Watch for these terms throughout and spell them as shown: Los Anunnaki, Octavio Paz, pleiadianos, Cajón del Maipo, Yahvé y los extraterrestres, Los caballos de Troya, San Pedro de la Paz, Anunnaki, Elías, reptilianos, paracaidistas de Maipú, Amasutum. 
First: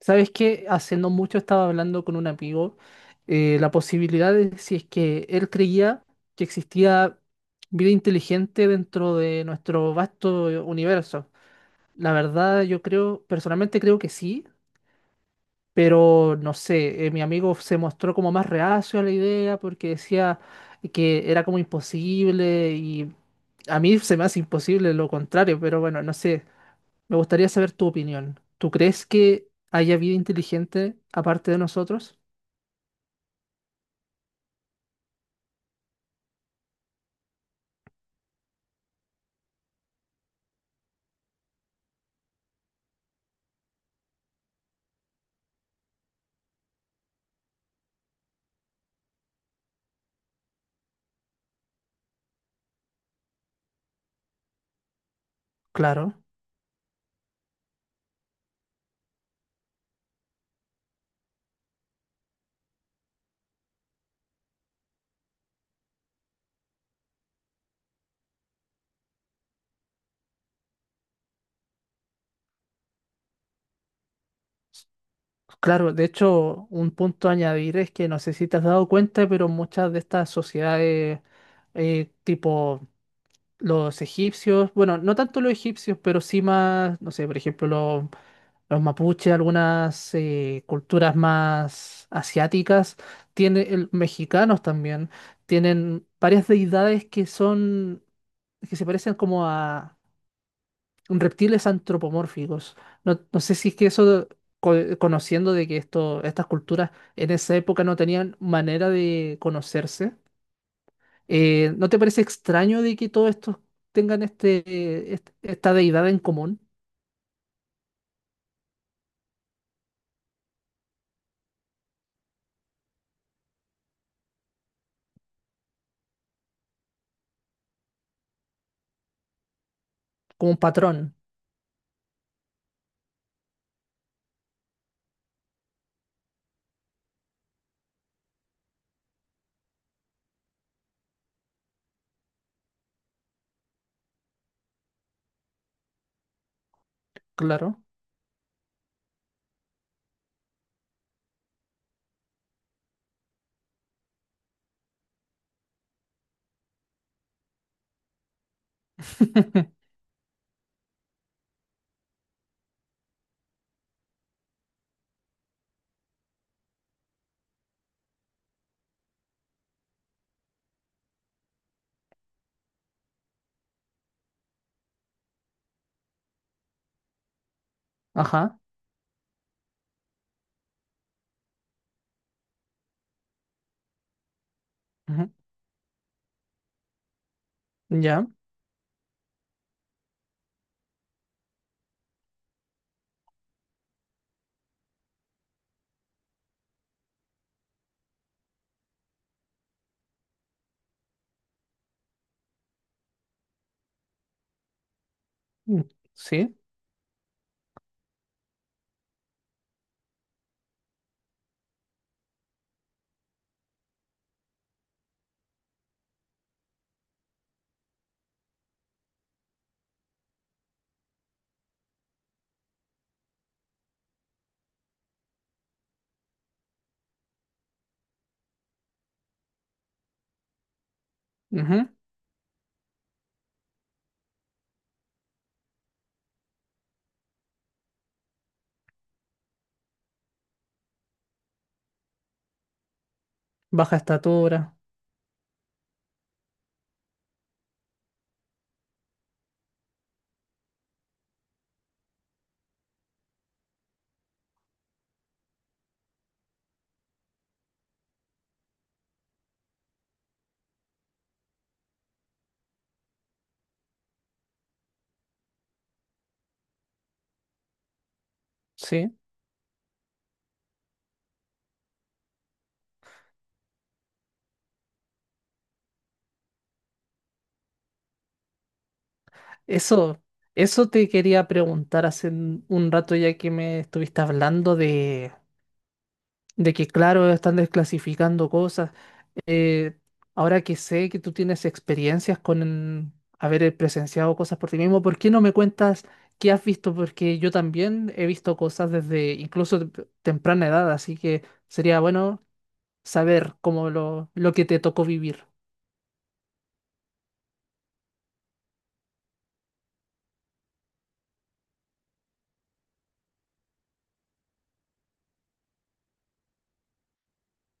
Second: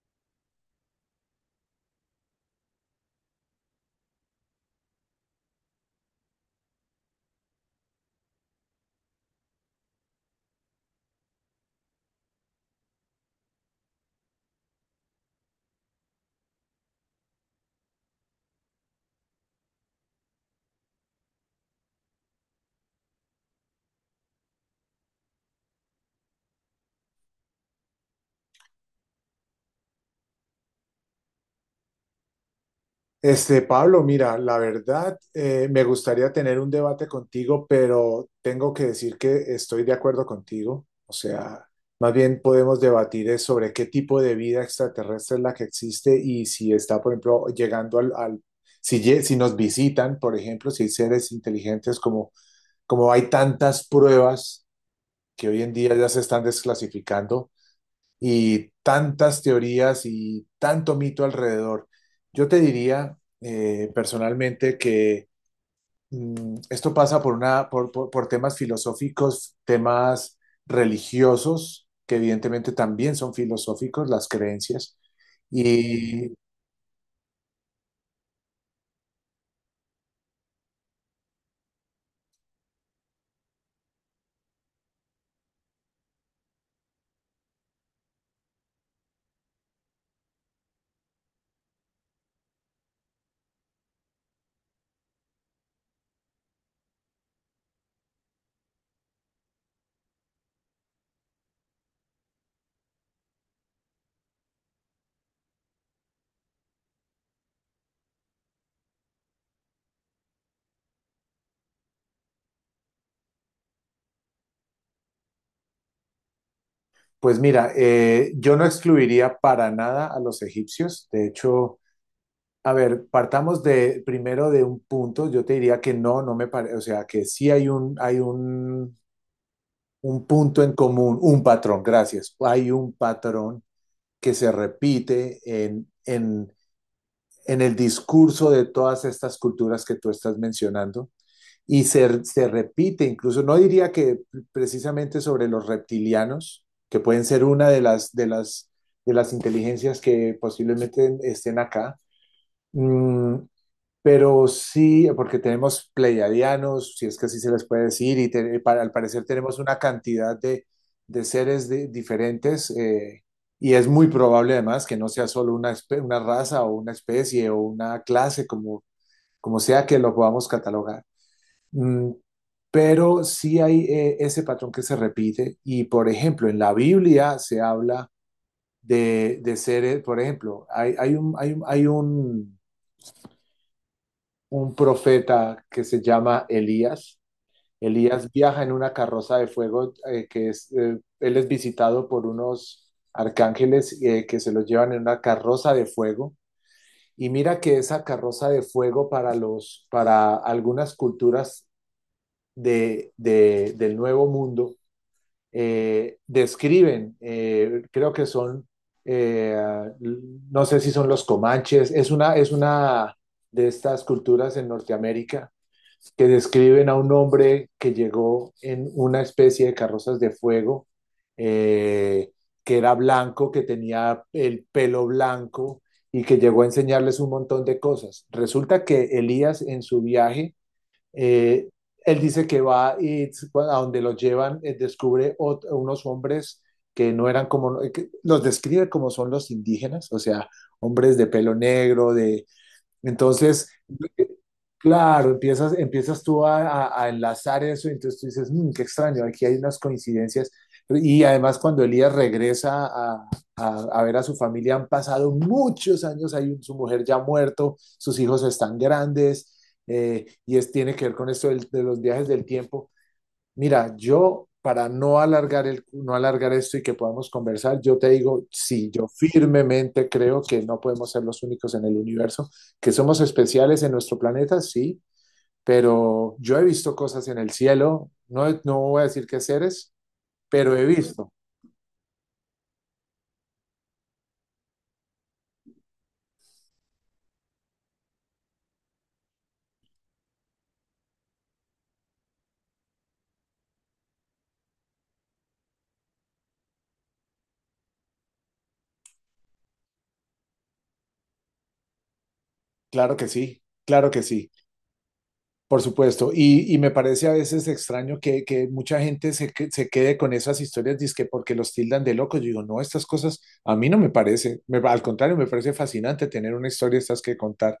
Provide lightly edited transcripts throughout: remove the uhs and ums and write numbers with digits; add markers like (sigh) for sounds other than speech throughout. ¿Sabes qué? Hace no mucho estaba hablando con un amigo, la posibilidad de si es que él creía que existía vida inteligente dentro de nuestro vasto universo. La verdad, yo creo, personalmente creo que sí, pero no sé, mi amigo se mostró como más reacio a la idea porque decía que era como imposible y a mí se me hace imposible lo contrario, pero bueno, no sé. Me gustaría saber tu opinión. ¿Tú crees que haya vida inteligente aparte de nosotros? Pablo, mira, la verdad, me gustaría tener un debate contigo, pero tengo que decir que estoy de acuerdo contigo. O sea, más bien podemos debatir es sobre qué tipo de vida extraterrestre es la que existe y si está, por ejemplo, llegando si, si nos visitan, por ejemplo, si hay seres inteligentes, como, como hay tantas pruebas que hoy en día ya se Claro, están desclasificando y tantas teorías y tanto mito alrededor. Yo te diría personalmente que esto pasa por, una, por temas filosóficos, temas religiosos, que evidentemente también son filosóficos, las creencias. claro. De Y hecho, un punto a añadir es que no sé si te has dado cuenta, pero muchas de estas sociedades, tipo los egipcios, bueno, no tanto los egipcios, pero sí más, no sé, por ejemplo, los, los mapuches, algunas culturas más asiáticas, mexicanos también, tienen varias deidades que son, que se parecen como a reptiles antropomórficos. No, no sé si es que eso, co- conociendo de que estas culturas en esa época no tenían manera de conocerse, ¿no te parece extraño de que todos estos tengan esta deidad en común, pues mira, yo no excluiría para nada a los egipcios. De hecho, a ver, partamos de primero de un punto. Yo te diría que no, no me parece, o sea, que sí hay un un como un punto en patrón? común, un patrón, gracias. Hay un patrón que se repite en el discurso de todas estas culturas que tú estás mencionando y se repite incluso, no diría que precisamente sobre los reptilianos, que pueden ser una de Claro. De las inteligencias que posiblemente estén acá, mm, pero sí, porque tenemos pleiadianos, si es que así se les puede decir, y para, al parecer tenemos una (laughs) cantidad de seres diferentes, y es muy probable además que no sea solo una, una raza o una especie o una clase, como, como sea que lo podamos catalogar. Mm, pero sí hay ese patrón que se repite, y por ejemplo, en la Biblia se habla Ajá. De seres, por ejemplo, un Ujú. profeta que se llama Elías. Ya. Elías viaja en una carroza de fuego que es, él es visitado por unos arcángeles que se lo llevan en una carroza de fuego. Y mira que esa carroza de fuego para los, para algunas culturas del Nuevo Mundo Mm. Sí. describen, creo que son, eh, no sé si son los comanches, es una de estas culturas en Norteamérica que describen a un hombre que llegó en una especie de carrozas de fuego, eh, que era blanco, que tenía el pelo blanco y que llegó a enseñarles un montón de cosas. Resulta que Elías en su viaje, eh, Ujú. él dice que va a donde lo llevan, descubre otro, unos hombres que no eran como, que los describe como son los indígenas, o sea, hombres de pelo negro, de, entonces, Baja estatura. claro, empiezas tú a, a enlazar eso, y entonces tú dices, "Mm, qué extraño, aquí hay unas coincidencias. Y además cuando Elías regresa a, a ver a su familia, han pasado muchos años, hay su mujer ya muerto, sus hijos están grandes, y es, tiene que ver con esto de los viajes del tiempo. Mira, yo para no alargar el, no alargar esto y que podamos conversar, yo te digo, sí, yo Sí. firmemente creo que no podemos ser los únicos en el universo, que somos especiales en nuestro planeta, sí, pero yo he visto cosas en el cielo, no, no voy a decir qué seres, Eso, pero he eso te visto, quería preguntar hace un rato ya que me estuviste hablando de que, claro, están desclasificando cosas. Eh, ahora que sé que tú tienes experiencias con haber presenciado cosas por ti mismo, ¿por qué no me cuentas qué has visto? Porque yo también he visto cosas desde incluso temprana edad, así que sería bueno claro que saber sí, claro que sí. lo que te tocó vivir. Por supuesto, y me parece a veces extraño que mucha gente se quede con esas historias, dizque porque los tildan de locos. Yo digo, no, estas cosas a mí no me parece, al contrario, me parece fascinante tener una historia de estas que contar,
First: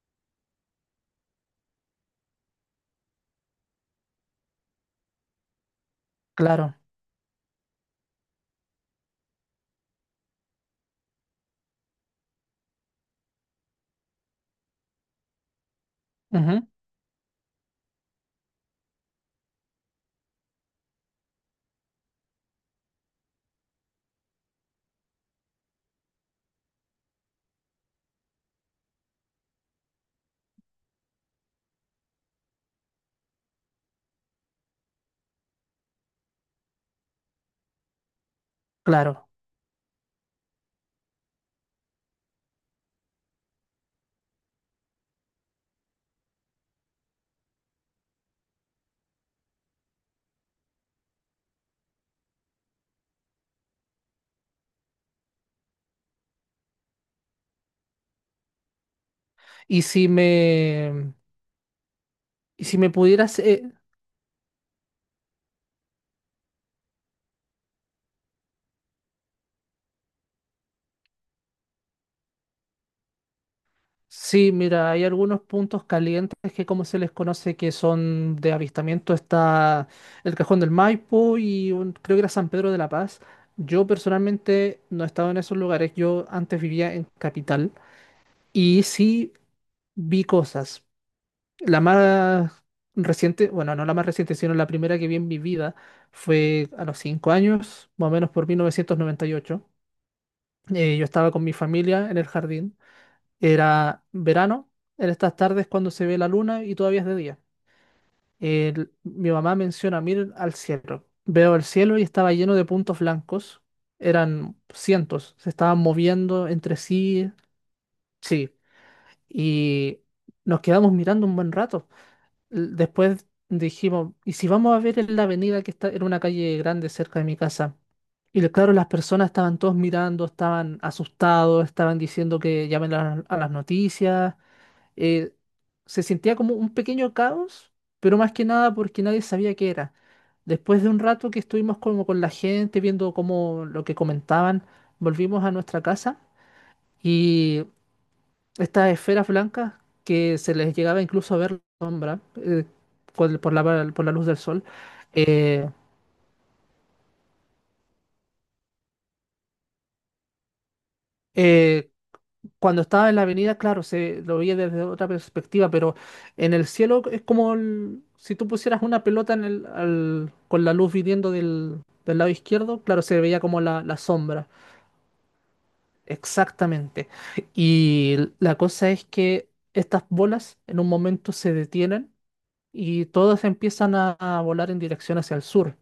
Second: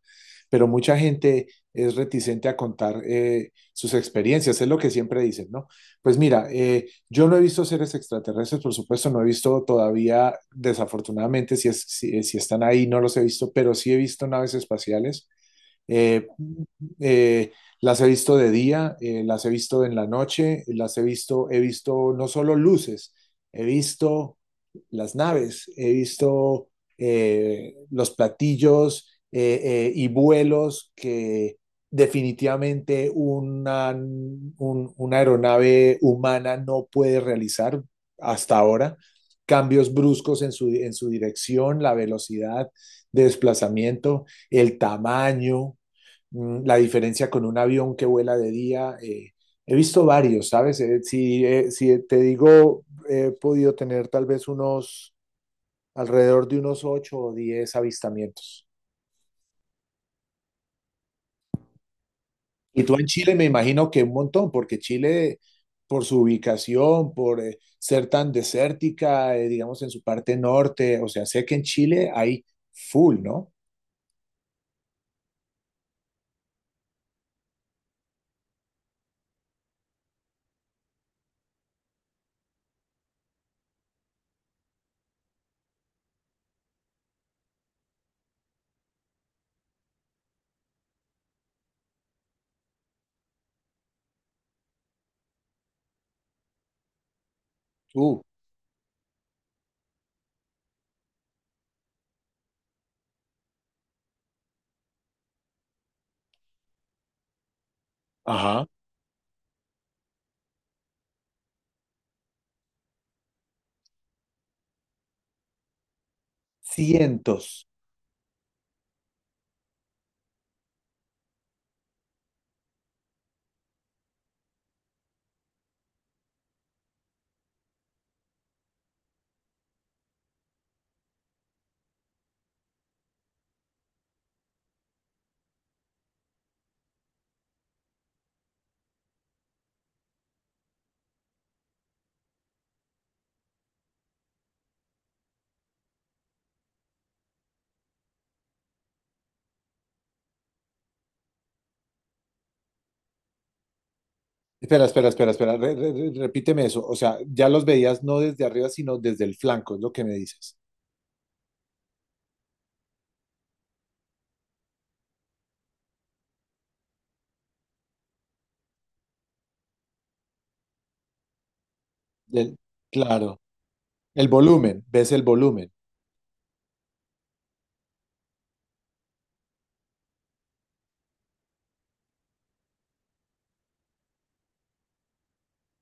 pero mucha gente es reticente a contar sus experiencias, es lo que siempre dicen, ¿no? Pues mira, Claro. Yo no he visto seres extraterrestres, por supuesto, no he visto todavía, desafortunadamente, si, si están ahí, no los he visto, pero sí he visto naves espaciales. Eh, Ujú. eh, las he visto de día, las he visto en la noche, las he visto no solo luces, he visto las naves, he visto los platillos y vuelos que definitivamente una, una aeronave humana no puede realizar hasta ahora. Claro. Cambios bruscos en su dirección, la velocidad de desplazamiento, el tamaño, mm, la diferencia con un avión que vuela de día. He visto varios, ¿sabes? Si te digo, he podido tener tal vez unos, alrededor de unos 8 o 10 avistamientos. Y si me, y si Y me tú en Chile pudieras me imagino que un montón, porque Chile, por su ubicación, por ser tan desértica, digamos en su parte norte, o sea, sé que en Chile hay full, ¿no? sí, mira, hay algunos puntos calientes que como se les conoce que son de avistamiento, está el Cajón del Maipo y creo que era San Pedro de la Paz. Yo personalmente no he estado en esos lugares, yo antes vivía en Capital y sí vi cosas. La más reciente, bueno, no la más reciente, sino la primera que vi en mi vida fue a los cinco años, más o Uh, menos por 1998. Yo estaba con mi familia en el jardín, era verano, en estas tardes cuando se ve la luna y todavía es de día. ajá. Mi mamá menciona, miren al cielo. Veo el cielo y estaba lleno de puntos blancos. Eran cientos, se estaban moviendo entre sí. Cientos. Sí, y nos quedamos mirando un buen rato. Después dijimos, ¿y si vamos a ver en la avenida que está en una calle grande cerca de mi casa? Claro, las personas estaban todos mirando, estaban asustados, estaban diciendo que llamen a las noticias, eh, se sentía como un pequeño caos, pero más que nada porque nadie sabía qué era. Después de un rato que estuvimos como con la gente, viendo como lo que comentaban, volvimos a nuestra casa y estas esferas blancas que se les llegaba incluso a ver la sombra por la luz del sol, Espera, espera, espera, espera. eh, Repíteme eso. O sea, ya los veías no desde arriba, sino desde el flanco, es lo que me dices. eh, cuando estaba en la avenida, claro, se lo veía desde otra perspectiva, pero en el cielo es como si tú pusieras una pelota en con la luz viniendo del, del lado Del- izquierdo, claro, se claro. veía como la El sombra. volumen, ves el volumen. Exactamente. Y la cosa es que estas bolas en un momento se detienen y todas empiezan a volar en dirección hacia el sur.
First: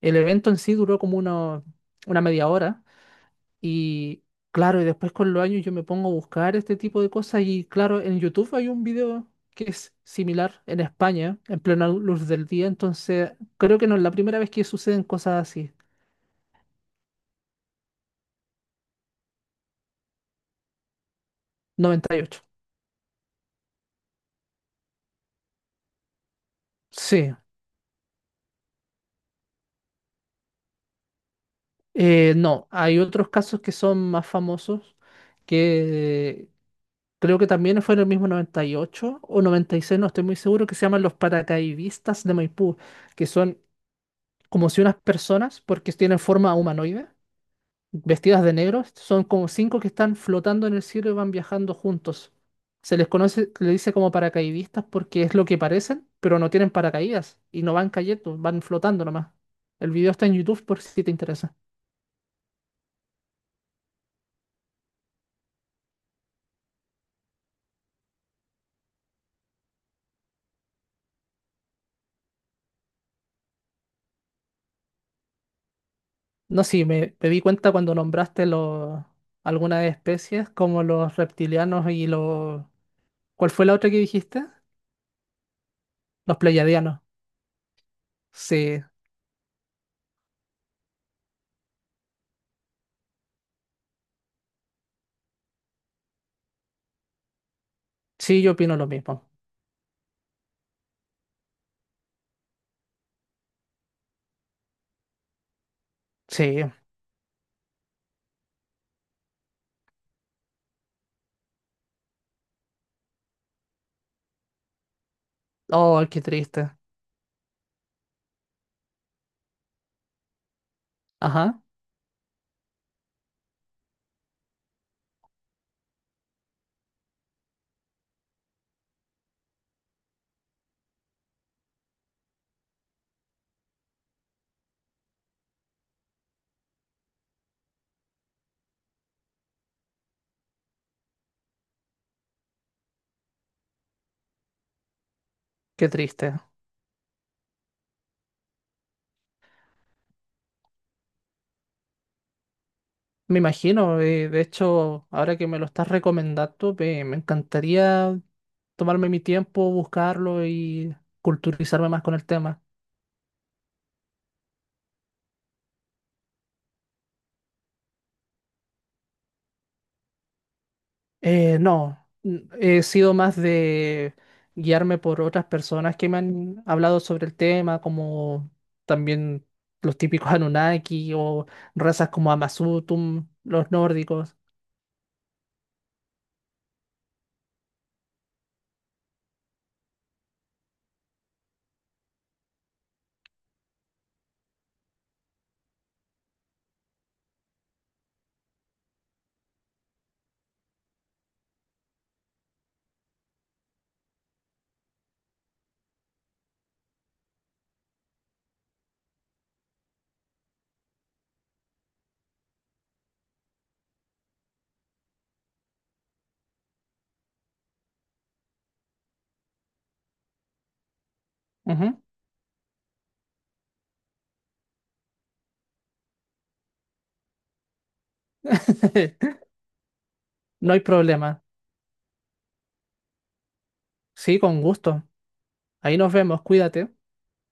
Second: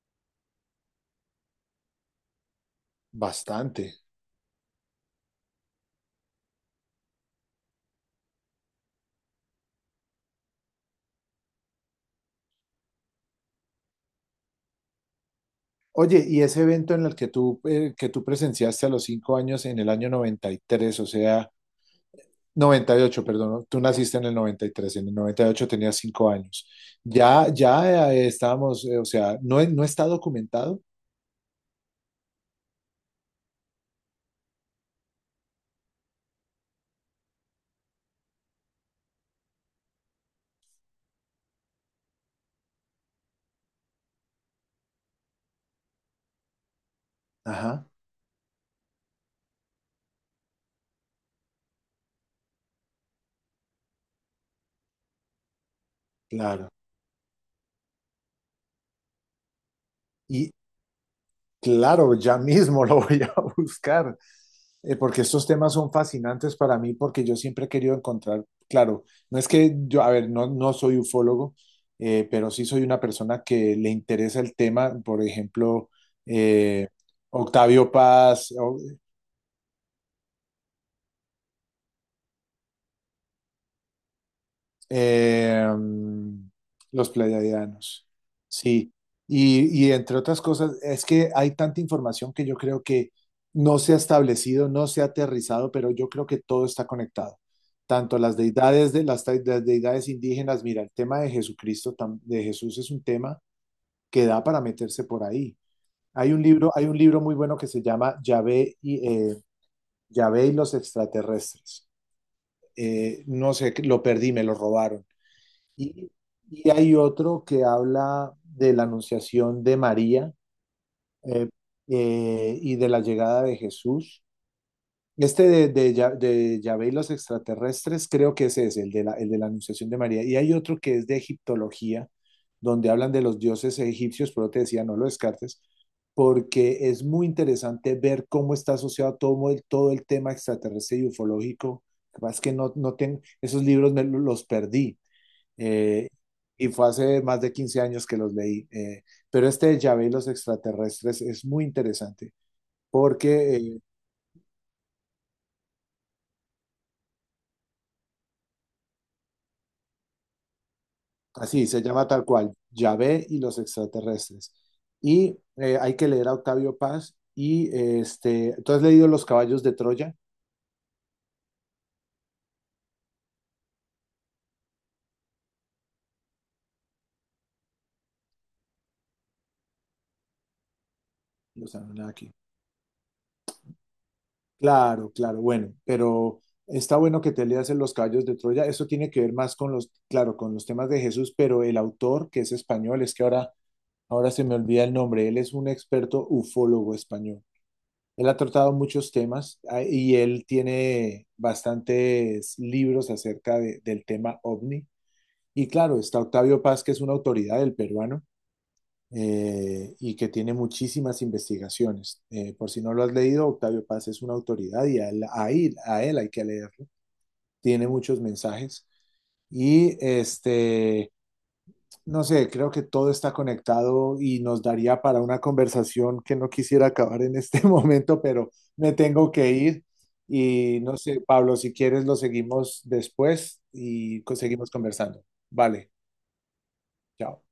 El evento en sí duró como una media hora, Bastante. y claro, y después con los años yo me pongo a buscar este tipo de cosas y claro, en YouTube hay un video que es similar en España, en plena luz del día, entonces creo que no es la primera vez que suceden cosas así. Oye, y ese evento en el que tú presenciaste a los 5 años en el año 93, o sea, Noventa y ocho. 98, perdón, ¿no? Tú naciste en el 93, en el 98 tenías 5 años. Sí. Ya, ya estábamos, o sea, no, no está documentado. No, hay otros casos que son más famosos que creo que también fue en el mismo 98 o noventa y seis, no estoy muy seguro, que se llaman los paracaidistas de Maipú, que son como si unas personas, porque tienen forma humanoide, Ajá, vestidas de negro. Son como cinco que están flotando en el cielo y van viajando juntos. Se les conoce, le dice como paracaidistas porque es lo que parecen, pero no claro. tienen paracaídas y no van cayendo, van flotando nomás. El video está en Y, YouTube por si te interesa. claro, ya mismo lo voy a (laughs) buscar, porque estos temas son fascinantes para mí, porque yo siempre he querido encontrar, claro, no es que yo, a ver, no, no soy ufólogo, pero sí soy una persona que le interesa el tema, por ejemplo, No, sí, eh, me di cuenta Octavio cuando nombraste Paz, o- los algunas especies como los reptilianos y los... ¿Cuál fue la otra que dijiste? Eh, Los pleiadianos. los pleiadianos, Sí, sí. Y entre otras cosas, es que hay tanta información que yo creo que no se ha establecido, no se ha aterrizado, pero yo creo que todo está conectado. Tanto las sí, yo opino lo deidades de las, mismo. Las deidades indígenas, mira, el tema de Jesucristo, de Jesús es un tema que da para meterse por ahí. Sí. Hay un libro muy bueno que se llama Yahvé y, Yahvé y los extraterrestres. No sé, lo perdí, me lo robaron. Oh, Y, qué y triste. hay otro que habla de la anunciación de María eh, Ajá, y de la llegada de Jesús. Este de Yahvé y los extraterrestres creo que ese es el de la anunciación de María. Y hay otro que es de egiptología, donde hablan de los dioses egipcios, pero te decía, no lo descartes, porque es muy interesante ver cómo está asociado todo el tema extraterrestre y ufológico. Lo que pasa es que no, no tengo, esos libros los perdí qué eh, triste. y fue hace más de 15 años que los leí. Pero este de Yahvé y los extraterrestres es muy interesante Me porque imagino, de hecho, ahora que me lo estás recomendando, me encantaría tomarme mi tiempo, buscarlo y así se culturizarme más llama con tal el cual, tema. Yahvé y los extraterrestres. Y hay que leer a Octavio Paz y ¿tú has leído Los caballos de Troya? No, he sido más de guiarme por otras personas que me han hablado sobre el tema, como también los típicos (laughs) Anunnaki o Los razas Anunnaki. como Amasutum, los nórdicos. Claro, claro, bueno, pero está bueno que te leas en Los caballos de Troya. Eso tiene que ver más con los, claro, con los temas de Jesús, pero el autor, que es español, es que ahora se me olvida el nombre. Él es un experto ufólogo español. Él ha tratado muchos temas ah, y él tiene bastantes libros acerca del tema ovni. Y claro, está Octavio Paz, que es una autoridad del peruano y que tiene muchísimas investigaciones. Por si no lo has leído, Octavio Paz es una autoridad y a él hay que leerlo. Tiene muchos mensajes. Y este, Ujú. no sé, creo que todo está conectado y nos daría para una conversación que no quisiera acabar en este (laughs) momento, pero me tengo (laughs) que ir No y hay no sé, problema. Pablo, si quieres lo seguimos después y Sí, con seguimos gusto. conversando. Vale, Ahí nos vemos, cuídate. chao.